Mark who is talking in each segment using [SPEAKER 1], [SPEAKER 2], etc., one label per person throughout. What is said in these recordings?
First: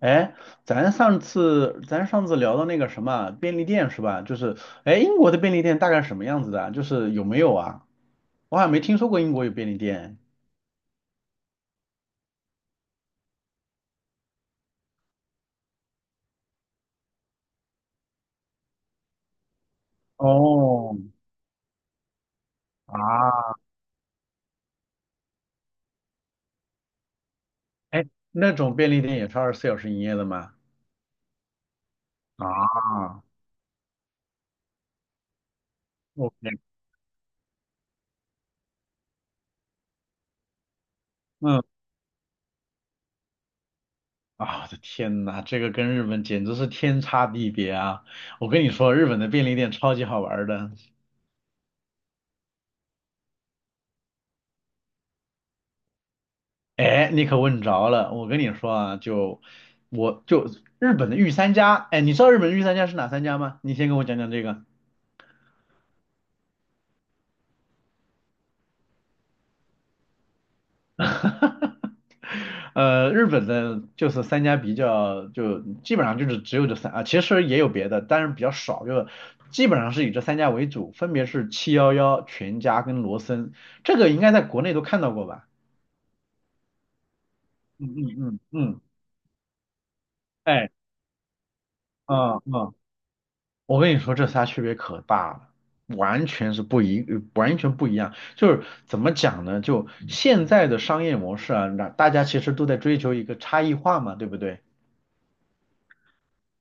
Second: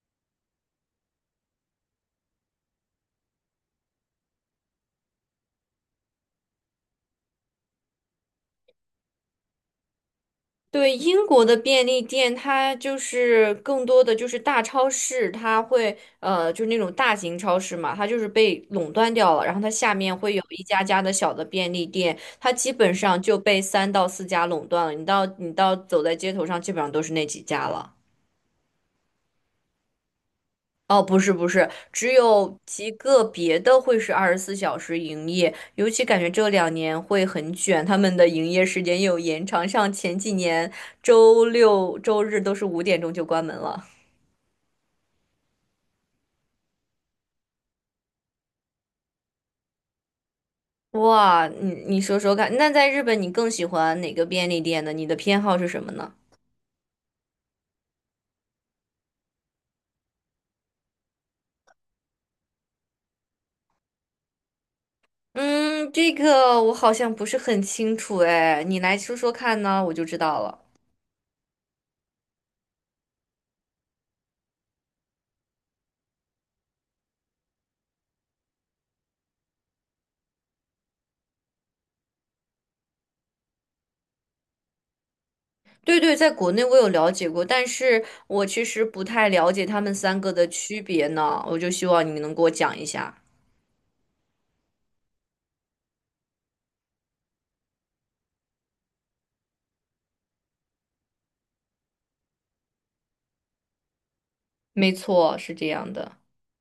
[SPEAKER 1] 哎，咱上次聊到那个什么便利店是吧？就是，哎，英国的便利店大概什么样子的啊就是有没有啊？我好像没听说过英国有便利店。
[SPEAKER 2] 对，英国的便利店，它就是更多的就是大超市，它会就是那种大型超市嘛，它就是被垄断掉了，然后它下面会有一家
[SPEAKER 1] 哦，
[SPEAKER 2] 家的小的便利店，它基本上就
[SPEAKER 1] 啊，
[SPEAKER 2] 被三到四家垄断了。你到你到走在街头上，基本上都是那几家了。
[SPEAKER 1] 哎，那种便利店也是24小时营业的吗？
[SPEAKER 2] 哦，不是不是，只有极
[SPEAKER 1] 啊
[SPEAKER 2] 个别的会是24小时营业，尤其感觉这
[SPEAKER 1] ，OK，
[SPEAKER 2] 两年会很卷，他们的营业时间又有延长，像前几年周
[SPEAKER 1] 嗯，
[SPEAKER 2] 六周日都是5点钟就关门了。
[SPEAKER 1] 啊，我的天呐，这个跟日本简直是天差地别啊！我跟你说，日本的便利店超级好玩儿的。
[SPEAKER 2] 哇，你说说看，那在日本你更喜欢哪个便利店呢？你的偏好是什么呢？
[SPEAKER 1] 哎，你可问着了，我跟你说啊，就日本的御三家，哎，你知道日本的御三家是哪三家吗？你先跟我讲讲这个。
[SPEAKER 2] 嗯，这个我好像不是很清楚哎，你来说说看呢，我就知道了。
[SPEAKER 1] 日本的就是三家比较，就基本上就是只有这三啊，其实也有别的，但是比较少，就基本上是以这三家为主，分别是七幺幺、全家跟罗森，这个应该在国内都看到过吧？
[SPEAKER 2] 对对，在国内我有了解过，但
[SPEAKER 1] 嗯
[SPEAKER 2] 是
[SPEAKER 1] 嗯嗯
[SPEAKER 2] 我其
[SPEAKER 1] 嗯，
[SPEAKER 2] 实不太了解他们三个的
[SPEAKER 1] 哎，
[SPEAKER 2] 区别呢，我就希望你能给
[SPEAKER 1] 嗯
[SPEAKER 2] 我
[SPEAKER 1] 嗯。
[SPEAKER 2] 讲一
[SPEAKER 1] 啊
[SPEAKER 2] 下。
[SPEAKER 1] 我跟你说，这仨区别可大了，完全不一样。就是怎么讲呢？就现在的商业模式啊，那大家其实都在追求一个差异化嘛，对不对？
[SPEAKER 2] 没错，是这样的。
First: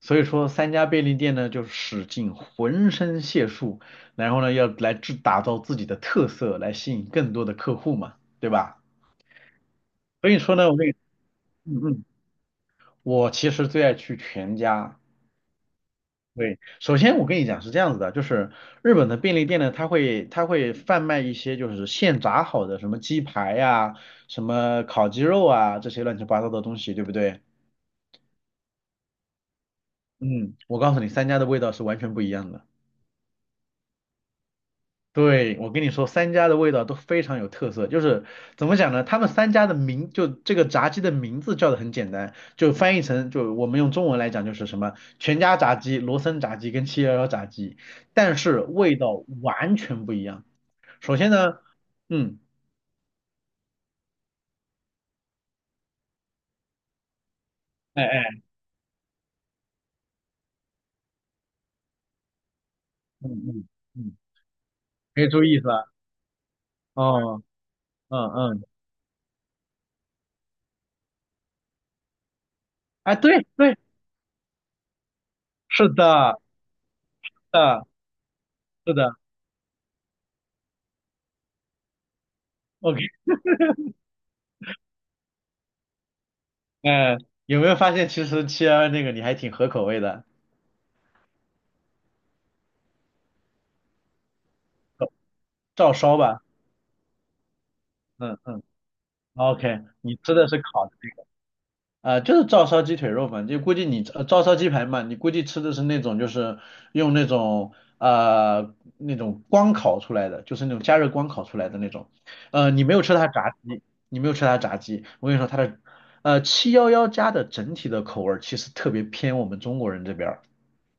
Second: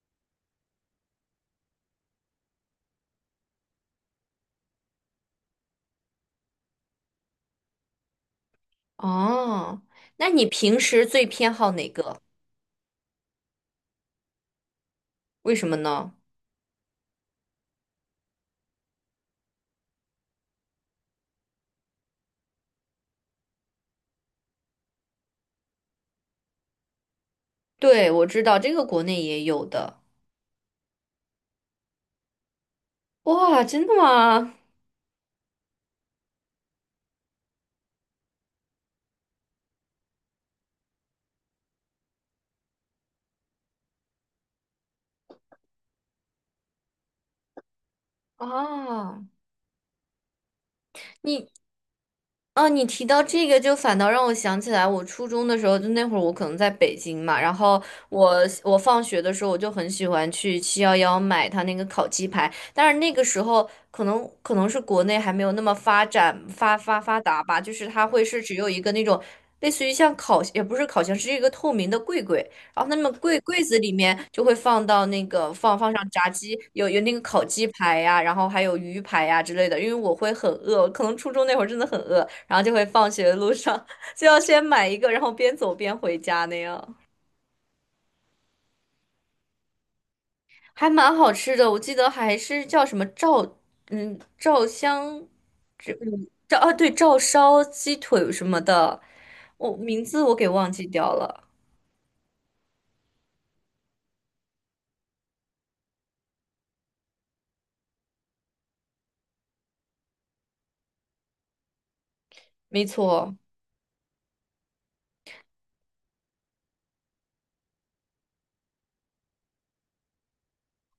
[SPEAKER 1] 所以说，三家便利店呢，就使尽浑身解数，然后呢，要来制打造自己的特色，来吸引更多的客户嘛，对吧？
[SPEAKER 2] 哦，那
[SPEAKER 1] 所以
[SPEAKER 2] 你
[SPEAKER 1] 说呢，我
[SPEAKER 2] 平
[SPEAKER 1] 跟你，
[SPEAKER 2] 时最偏好
[SPEAKER 1] 嗯
[SPEAKER 2] 哪
[SPEAKER 1] 嗯，
[SPEAKER 2] 个？
[SPEAKER 1] 我其实最爱去全家，
[SPEAKER 2] 为什么呢？
[SPEAKER 1] 对，首先我跟你讲是这样子的，就是日本的便利店呢，它会贩卖一些就是现炸好的什么鸡排呀、什么烤鸡肉啊这些乱七八糟的东西，对不对？
[SPEAKER 2] 对，我知道这个国内也有的。
[SPEAKER 1] 嗯，我告诉你，三家的味道是完全不一样的。
[SPEAKER 2] 哇，真的吗？
[SPEAKER 1] 对，我跟你说，三家的味道都非常有特色，就是怎么讲呢？他们三家的名，就这个炸鸡的名字叫的很简单，就翻译成，就我们用中文来讲就是什么全家炸鸡、罗森炸鸡跟七幺幺炸鸡，但是味道
[SPEAKER 2] 啊，
[SPEAKER 1] 完全不一样。首先
[SPEAKER 2] 你
[SPEAKER 1] 呢，嗯，
[SPEAKER 2] 哦，你提到这个，就反倒让我想起来，我初中的时候，就那会儿我可能在北京嘛，然后
[SPEAKER 1] 哎
[SPEAKER 2] 我
[SPEAKER 1] 哎，
[SPEAKER 2] 我放学的时候，我就很喜欢去七幺幺买他那个烤鸡排，但是那个
[SPEAKER 1] 嗯
[SPEAKER 2] 时候
[SPEAKER 1] 嗯
[SPEAKER 2] 可
[SPEAKER 1] 嗯，
[SPEAKER 2] 能可能是国内
[SPEAKER 1] 没
[SPEAKER 2] 还没
[SPEAKER 1] 注
[SPEAKER 2] 有
[SPEAKER 1] 意
[SPEAKER 2] 那
[SPEAKER 1] 是
[SPEAKER 2] 么
[SPEAKER 1] 吧？
[SPEAKER 2] 发展发发发达
[SPEAKER 1] 哦，
[SPEAKER 2] 吧，就是它
[SPEAKER 1] 嗯
[SPEAKER 2] 会是只
[SPEAKER 1] 嗯，
[SPEAKER 2] 有一个那种类似于像烤，也不是烤箱，是一个透明的柜，然后，那么
[SPEAKER 1] 哎，
[SPEAKER 2] 柜
[SPEAKER 1] 对
[SPEAKER 2] 柜
[SPEAKER 1] 对，
[SPEAKER 2] 子里面就会放到那个放
[SPEAKER 1] 是
[SPEAKER 2] 放上炸
[SPEAKER 1] 的，
[SPEAKER 2] 鸡，有那个烤鸡
[SPEAKER 1] 嗯，
[SPEAKER 2] 排呀、然后还有
[SPEAKER 1] 是
[SPEAKER 2] 鱼
[SPEAKER 1] 的
[SPEAKER 2] 排呀、之类的。因为我会很饿，可能初中那会儿真的很饿，然后就会
[SPEAKER 1] ，OK，
[SPEAKER 2] 放学路上 就要先买一个，然后边走边回家那样，
[SPEAKER 1] 哎，有没有发现其实七幺幺那个你还挺合口味的，
[SPEAKER 2] 还蛮好吃的。我记得还是叫什么照照香，这
[SPEAKER 1] 照烧吧，
[SPEAKER 2] 照啊对照烧鸡腿
[SPEAKER 1] 嗯
[SPEAKER 2] 什么
[SPEAKER 1] 嗯
[SPEAKER 2] 的，
[SPEAKER 1] ，OK，
[SPEAKER 2] 名
[SPEAKER 1] 你
[SPEAKER 2] 字我
[SPEAKER 1] 吃的
[SPEAKER 2] 给
[SPEAKER 1] 是
[SPEAKER 2] 忘记
[SPEAKER 1] 烤的。
[SPEAKER 2] 掉了。
[SPEAKER 1] 啊，就是照烧鸡腿肉嘛，就估计你照烧鸡排嘛，你估计吃的是那种就是用那种那种光烤出来的，就是那种加热光烤出来的那种。你
[SPEAKER 2] 没
[SPEAKER 1] 没有吃它
[SPEAKER 2] 错，
[SPEAKER 1] 炸鸡，你没有吃它炸鸡。我跟你说，它的七幺幺家的整体的口味儿其实特别偏我们中国人这边儿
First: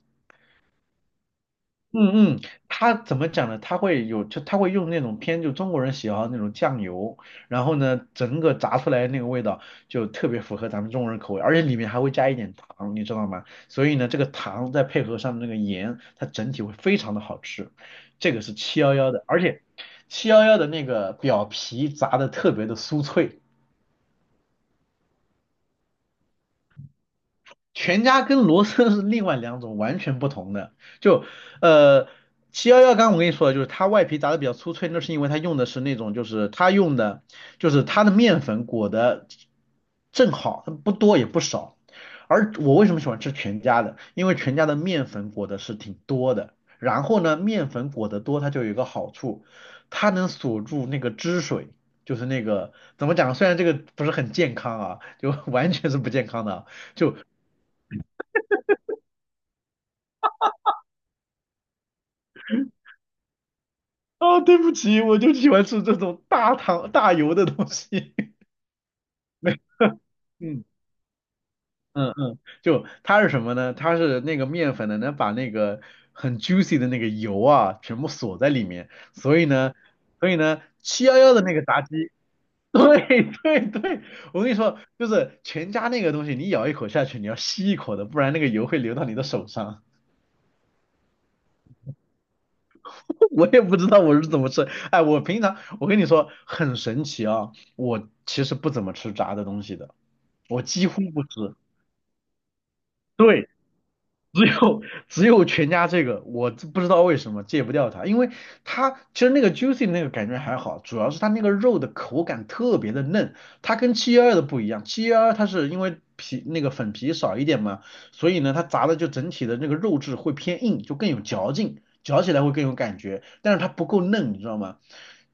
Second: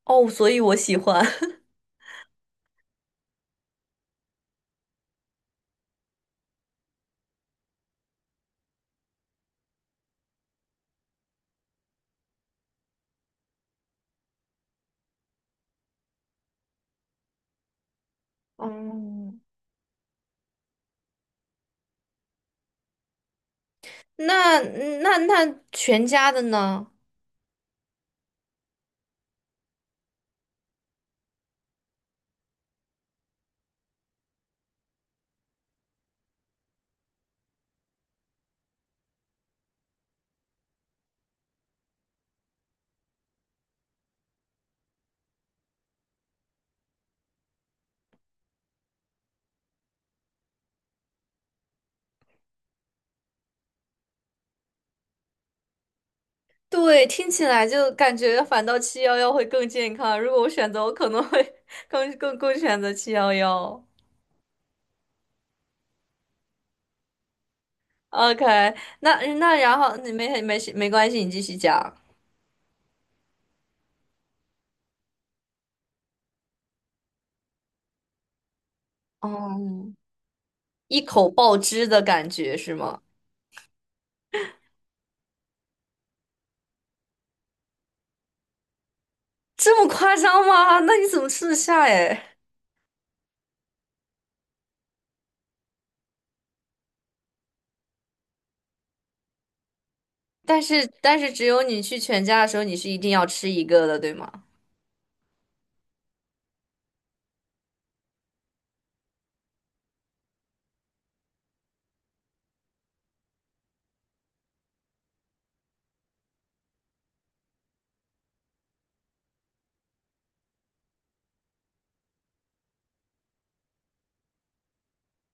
[SPEAKER 2] 哦，所以我喜欢。
[SPEAKER 1] 嗯嗯，他怎么讲呢？他会有，就他会用那种偏就中国人喜好的那种酱油，然后呢，整个炸出来的那个味道就特别符合咱们中国人口味，而且里面还会加一点糖，你知道吗？所以呢，这个糖再配合上那个盐，它整体会非常的好吃。这个是七幺幺的，
[SPEAKER 2] 嗯，
[SPEAKER 1] 而且七幺幺的那个表皮炸的特别的酥脆。
[SPEAKER 2] 那那全家的呢？
[SPEAKER 1] 全家跟罗森是另外两种完全不同的。就呃，七幺幺刚我跟你说的，就是它外皮炸的比较酥脆，那是因为它用的是那种，就是它用的就是它的面粉裹的正好，它不多也不少。而我为什么喜欢吃全家的？因为全家的面粉裹的是挺多的，然后呢，面粉裹得多，它就有一个好处，它能锁住那个汁水。就是那个怎么讲？虽然这个不是很健康啊，就 完全是不健康的啊，
[SPEAKER 2] 对，
[SPEAKER 1] 就
[SPEAKER 2] 听起来就感觉反倒七幺幺会更健康。如果我选择，我可能会 更选择七幺幺。
[SPEAKER 1] 啊，对不起，我就喜欢吃这种大糖大油的东西。
[SPEAKER 2] OK，那
[SPEAKER 1] 没，
[SPEAKER 2] 然后你没
[SPEAKER 1] 嗯
[SPEAKER 2] 事没关系，你继续讲。
[SPEAKER 1] 嗯嗯，就它是什么呢？它是那个面粉呢，能把那个很 juicy 的那个油啊，全部锁在里面，所以
[SPEAKER 2] 哦，
[SPEAKER 1] 呢，所以呢，
[SPEAKER 2] 一
[SPEAKER 1] 七幺
[SPEAKER 2] 口
[SPEAKER 1] 幺的那
[SPEAKER 2] 爆
[SPEAKER 1] 个炸
[SPEAKER 2] 汁的
[SPEAKER 1] 鸡，
[SPEAKER 2] 感觉 是吗？
[SPEAKER 1] 对对对，我跟你说，就是全家那个东西，你咬一口下去，你要吸一口的，不然那个油会流到你的手
[SPEAKER 2] 这
[SPEAKER 1] 上。
[SPEAKER 2] 么夸张吗？那你怎么吃得下哎？
[SPEAKER 1] 我也不知道我是怎么吃。哎，我平常我跟你说很神奇啊，我其实不怎么吃炸的东西的，
[SPEAKER 2] 但
[SPEAKER 1] 我几
[SPEAKER 2] 是
[SPEAKER 1] 乎
[SPEAKER 2] 但
[SPEAKER 1] 不
[SPEAKER 2] 是只
[SPEAKER 1] 吃。
[SPEAKER 2] 有你去全家的时候，你是一定要吃
[SPEAKER 1] 对，
[SPEAKER 2] 一个的，对吗？
[SPEAKER 1] 只有全家这个，我这不知道为什么戒不掉它，因为它其实那个 juicy 那个感觉还好，主要是它那个肉的口感特别的嫩，它跟七幺二的不一样，七幺二它是因为皮那个粉皮少一点嘛，所以呢它炸的就整体的那个肉质会偏硬，就更有嚼劲，嚼起来会更有感觉，但是它不够嫩，你知道吗？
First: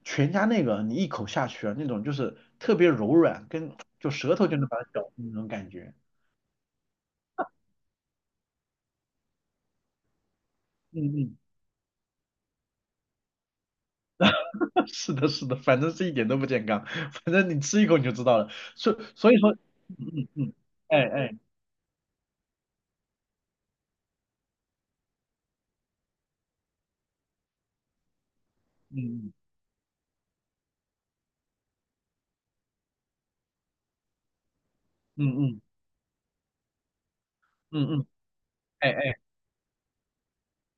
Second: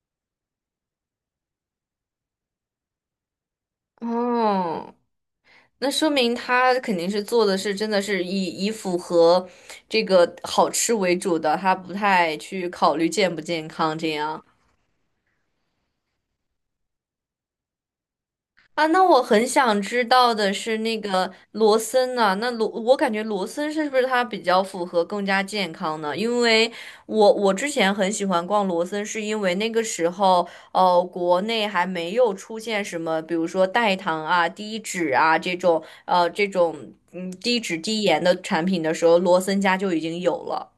[SPEAKER 1] 全家那个你一口下去啊，那种就是特别柔软，跟就舌头就能把它
[SPEAKER 2] 哦。
[SPEAKER 1] 嚼那种感
[SPEAKER 2] 那
[SPEAKER 1] 觉，
[SPEAKER 2] 说明他肯定是做的是真的是以符合这个好吃
[SPEAKER 1] 嗯
[SPEAKER 2] 为
[SPEAKER 1] 嗯。
[SPEAKER 2] 主的，他不太去考虑健不健康这样。
[SPEAKER 1] 是的，是的，反正是一点都不健康，反正你吃一口你就知道了。
[SPEAKER 2] 啊，
[SPEAKER 1] 所
[SPEAKER 2] 那我
[SPEAKER 1] 所以
[SPEAKER 2] 很
[SPEAKER 1] 说，
[SPEAKER 2] 想知
[SPEAKER 1] 嗯嗯
[SPEAKER 2] 道的
[SPEAKER 1] 嗯，
[SPEAKER 2] 是那
[SPEAKER 1] 哎
[SPEAKER 2] 个
[SPEAKER 1] 哎，
[SPEAKER 2] 罗森呢、我感觉罗森是不是它比较符合更加健康呢？因为我之前很喜欢逛罗森，是
[SPEAKER 1] 嗯
[SPEAKER 2] 因为那个时候，国内还没有出现什么，比如说代糖啊、低脂
[SPEAKER 1] 嗯
[SPEAKER 2] 啊这
[SPEAKER 1] 嗯
[SPEAKER 2] 种，呃，这种嗯低脂
[SPEAKER 1] 嗯嗯
[SPEAKER 2] 低
[SPEAKER 1] 嗯，
[SPEAKER 2] 盐的产品
[SPEAKER 1] 哎
[SPEAKER 2] 的时
[SPEAKER 1] 哎，
[SPEAKER 2] 候，罗森家就已经有了。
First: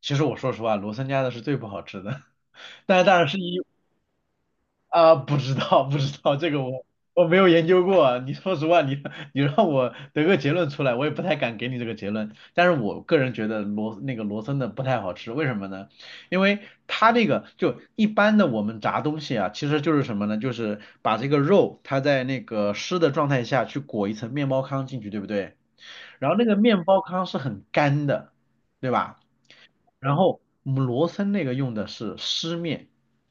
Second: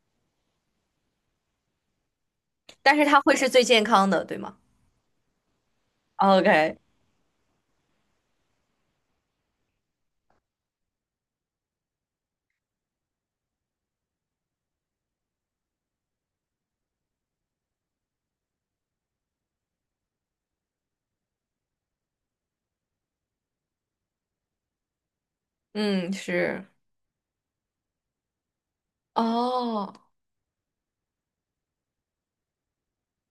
[SPEAKER 1] 其实我说实话，罗森家的是最不好吃的，
[SPEAKER 2] 但
[SPEAKER 1] 但
[SPEAKER 2] 是
[SPEAKER 1] 是当
[SPEAKER 2] 它
[SPEAKER 1] 然
[SPEAKER 2] 会
[SPEAKER 1] 是
[SPEAKER 2] 是最
[SPEAKER 1] 因
[SPEAKER 2] 健康的，对吗
[SPEAKER 1] 啊，不知道，不知道，这个
[SPEAKER 2] ？OK，
[SPEAKER 1] 我我没有研究过啊。你说实话，你你让我得个结论出来，我也不太敢给你这个结论。但是我个人觉得罗那个罗森的不太好吃，为什么呢？因为它那个就一般的我们炸东西啊，其实就是什么呢？就是把这个肉它在那个湿的状态下去裹一层面包糠进去，对不对？
[SPEAKER 2] 嗯，
[SPEAKER 1] 然后那个
[SPEAKER 2] 是，
[SPEAKER 1] 面包糠是很干的，对吧？
[SPEAKER 2] 哦，
[SPEAKER 1] 然后我们罗森那个用的是湿面，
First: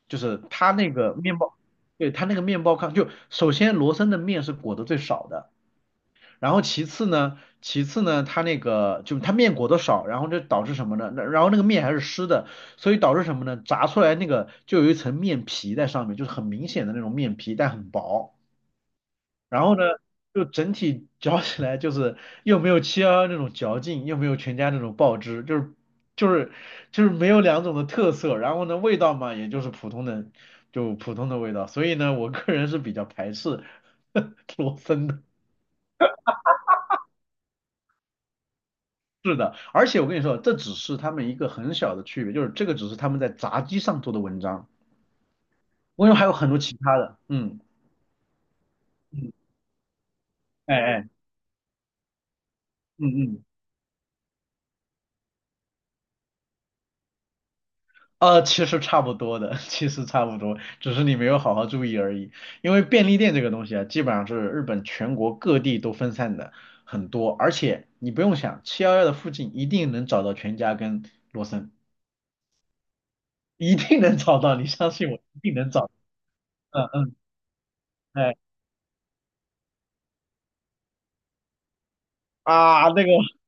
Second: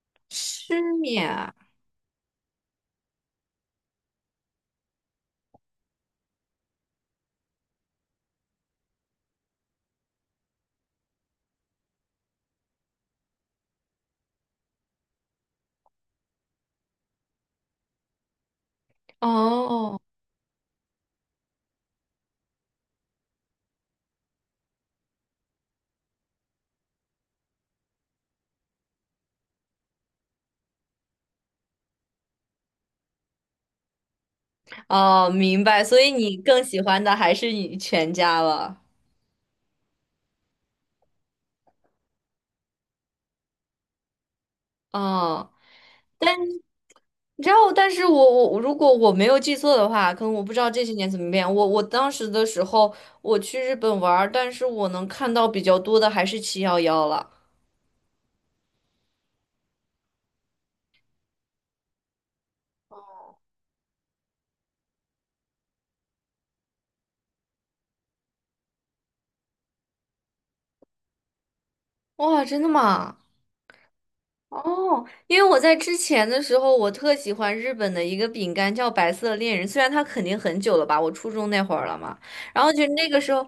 [SPEAKER 1] 就是它
[SPEAKER 2] 失
[SPEAKER 1] 那个
[SPEAKER 2] 眠
[SPEAKER 1] 面
[SPEAKER 2] 啊，
[SPEAKER 1] 包，对，它那个面包糠，就首先罗森的面是裹得最少的，然后其次呢，它那个就它面裹得少，然后就导致什么呢？那然后那个面还是湿的，所以导致什么呢？炸出来那个就有一层面皮在上面，就是很明显的那种面皮，但很薄。然后呢，
[SPEAKER 2] 哦。
[SPEAKER 1] 就整体嚼起来就是又没有七幺幺那种嚼劲，又没有全家那种爆汁，就是就是没有两种的特色。然后呢，味道嘛，也就是普通的，就普通的味道。所以呢，我个人是比较排斥 罗森的。
[SPEAKER 2] 哦，明白，所以你更喜欢的还是你全家了。
[SPEAKER 1] 是的，而且我跟你说，这只是他们一个很小的区别，就是这个只是他们在炸鸡上做的文章。
[SPEAKER 2] 哦，
[SPEAKER 1] 我跟你说，还有
[SPEAKER 2] 但
[SPEAKER 1] 很多
[SPEAKER 2] 你
[SPEAKER 1] 其他的，
[SPEAKER 2] 知
[SPEAKER 1] 嗯，
[SPEAKER 2] 道，但是我如果我没
[SPEAKER 1] 嗯，
[SPEAKER 2] 有记错的话，可能我不知道
[SPEAKER 1] 哎
[SPEAKER 2] 这些年
[SPEAKER 1] 哎，
[SPEAKER 2] 怎么变。我当时的时候，
[SPEAKER 1] 嗯
[SPEAKER 2] 我
[SPEAKER 1] 嗯。
[SPEAKER 2] 去日本玩儿，但是我能看到比较多的还是七幺幺了。
[SPEAKER 1] 其实差不多的，其实差不多，只是你没有好好注意而已。因为便利店这个东西啊，基本上是日本全国各地都分散的很多，而且你不用想，七幺幺的附近一定能找到全家跟罗森，
[SPEAKER 2] 哇，真的吗？
[SPEAKER 1] 一定能找到，你相
[SPEAKER 2] 哦，
[SPEAKER 1] 信我，一
[SPEAKER 2] 因为
[SPEAKER 1] 定
[SPEAKER 2] 我
[SPEAKER 1] 能
[SPEAKER 2] 在
[SPEAKER 1] 找到。
[SPEAKER 2] 之前的时候，
[SPEAKER 1] 嗯
[SPEAKER 2] 我
[SPEAKER 1] 嗯，
[SPEAKER 2] 特喜欢日本的一个
[SPEAKER 1] 哎
[SPEAKER 2] 饼干叫白色恋人，虽然它肯定很久了吧，我初中那会儿了嘛。然后就
[SPEAKER 1] 啊，那
[SPEAKER 2] 那
[SPEAKER 1] 个，
[SPEAKER 2] 个时候，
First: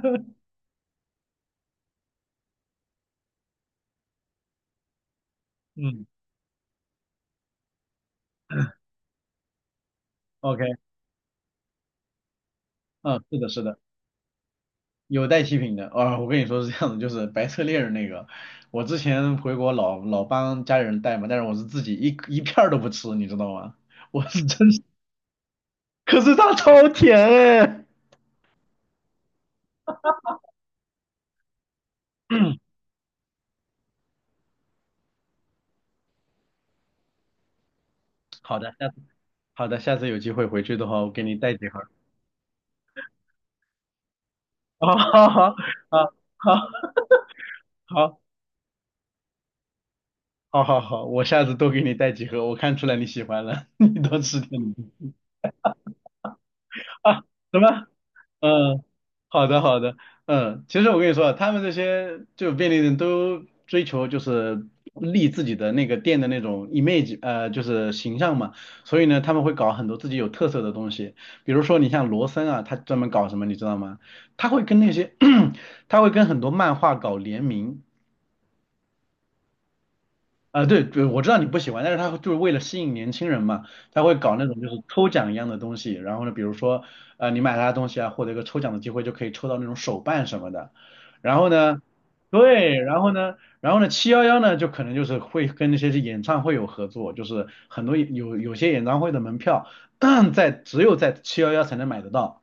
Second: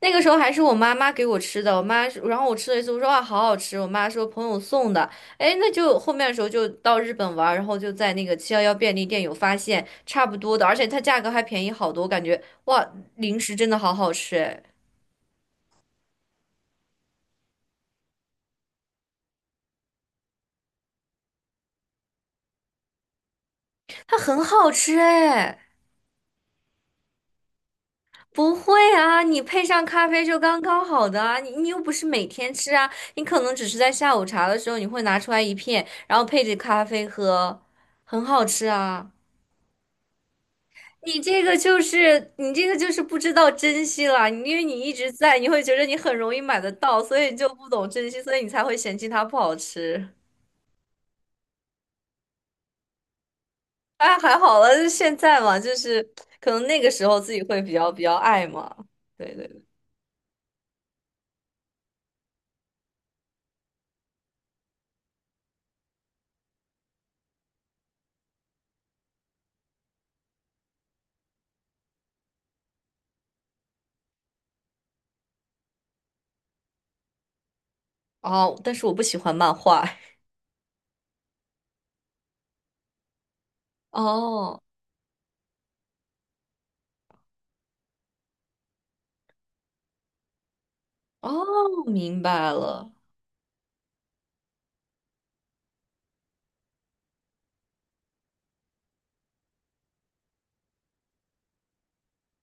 [SPEAKER 2] 那个时候还是我妈妈给我吃的，我妈，然后我吃了一次，我说哇，好好吃，我妈说朋友送的，哎，那就
[SPEAKER 1] 嗯
[SPEAKER 2] 后面的时候就到日本玩儿然后就在那个七幺幺便利店有发现差不多
[SPEAKER 1] ，OK，
[SPEAKER 2] 的，而且它价格还便宜好多，我感觉哇，
[SPEAKER 1] 嗯，是
[SPEAKER 2] 零
[SPEAKER 1] 的，
[SPEAKER 2] 食
[SPEAKER 1] 是
[SPEAKER 2] 真的
[SPEAKER 1] 的。
[SPEAKER 2] 好好吃，哎，
[SPEAKER 1] 有带七品的，啊、我跟你说是这样的，就是白色恋人那个，我之前回国老帮家里人带嘛，但是我是自己一片儿都不吃，你知道吗？
[SPEAKER 2] 它
[SPEAKER 1] 我
[SPEAKER 2] 很
[SPEAKER 1] 是
[SPEAKER 2] 好
[SPEAKER 1] 真是，
[SPEAKER 2] 吃哎。
[SPEAKER 1] 可是它超甜哎。
[SPEAKER 2] 不会啊，你配上咖啡就刚刚好的啊，你又不是每天吃 啊，你可能只是在下午茶的时候你会拿出来一片，然后配着咖啡喝，很好
[SPEAKER 1] 好
[SPEAKER 2] 吃
[SPEAKER 1] 的，下次
[SPEAKER 2] 啊。
[SPEAKER 1] 好的，下次有机会回去的话，我
[SPEAKER 2] 你
[SPEAKER 1] 给你
[SPEAKER 2] 这
[SPEAKER 1] 带
[SPEAKER 2] 个
[SPEAKER 1] 几盒。
[SPEAKER 2] 就是你这个就是不知道珍惜了，你因为 你一
[SPEAKER 1] 啊，
[SPEAKER 2] 直
[SPEAKER 1] 好
[SPEAKER 2] 在，你
[SPEAKER 1] 好
[SPEAKER 2] 会觉得你
[SPEAKER 1] 好
[SPEAKER 2] 很容易买得到，所以你就不懂珍
[SPEAKER 1] 好
[SPEAKER 2] 惜，所以你才会嫌弃它不好吃。
[SPEAKER 1] 好好好，我下次多给你带几盒，我看出来你喜欢了，你
[SPEAKER 2] 哎，
[SPEAKER 1] 多
[SPEAKER 2] 还
[SPEAKER 1] 吃
[SPEAKER 2] 好了，
[SPEAKER 1] 点。
[SPEAKER 2] 就是现在嘛，就是可能那个时候
[SPEAKER 1] 啊，
[SPEAKER 2] 自己
[SPEAKER 1] 什
[SPEAKER 2] 会比
[SPEAKER 1] 么？
[SPEAKER 2] 较比较爱
[SPEAKER 1] 嗯，
[SPEAKER 2] 嘛。对对
[SPEAKER 1] 好的
[SPEAKER 2] 对，
[SPEAKER 1] 好的，嗯，其实我跟你说啊，他们这些就便利店都追求就是立自己的那个店的那种 image，就是形象嘛，所以呢，他们会搞很多自己有特色的东西，比如说你像罗森啊，他专门搞什么，你知道吗？他会跟那些 他会跟很多漫画搞联名。
[SPEAKER 2] 哦，但是我不喜欢漫画。
[SPEAKER 1] 啊，对对，我知道你不喜欢，但是他就是为了吸引年轻人嘛，他会搞那
[SPEAKER 2] 哦。
[SPEAKER 1] 种就是抽奖一样的东西，然后呢，比如说，你买他的东西啊，获得一个抽奖的机会，就可以抽到那种手办什么的，然后呢，
[SPEAKER 2] 哦，明白
[SPEAKER 1] 对，
[SPEAKER 2] 了。
[SPEAKER 1] 然后呢，七幺幺呢，就可能就是会跟那些演唱会有合作，就是很多有些演唱会的门票，在只有在七幺幺才能买得到。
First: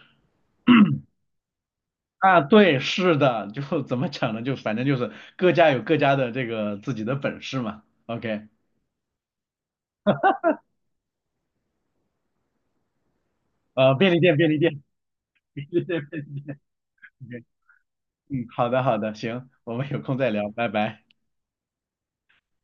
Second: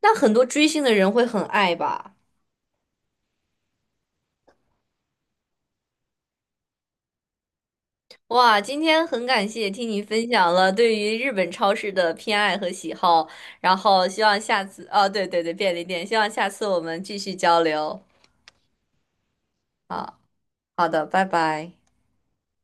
[SPEAKER 2] 那很多追星的人会很爱吧？
[SPEAKER 1] 啊，对，是的，就怎么讲呢？就反正就是各家有各家的这个自己的本事嘛。OK，
[SPEAKER 2] 哇，今天很感谢听你分享了对于日本超市的偏爱和喜好，然后希望
[SPEAKER 1] 便利
[SPEAKER 2] 下
[SPEAKER 1] 店。
[SPEAKER 2] 次，哦，对对对，便
[SPEAKER 1] 对
[SPEAKER 2] 利
[SPEAKER 1] 对
[SPEAKER 2] 店，希望下次我们继续
[SPEAKER 1] 对，
[SPEAKER 2] 交流。
[SPEAKER 1] 嗯，好的好的，行，我们有空再聊，拜
[SPEAKER 2] 好
[SPEAKER 1] 拜。
[SPEAKER 2] 的，拜拜。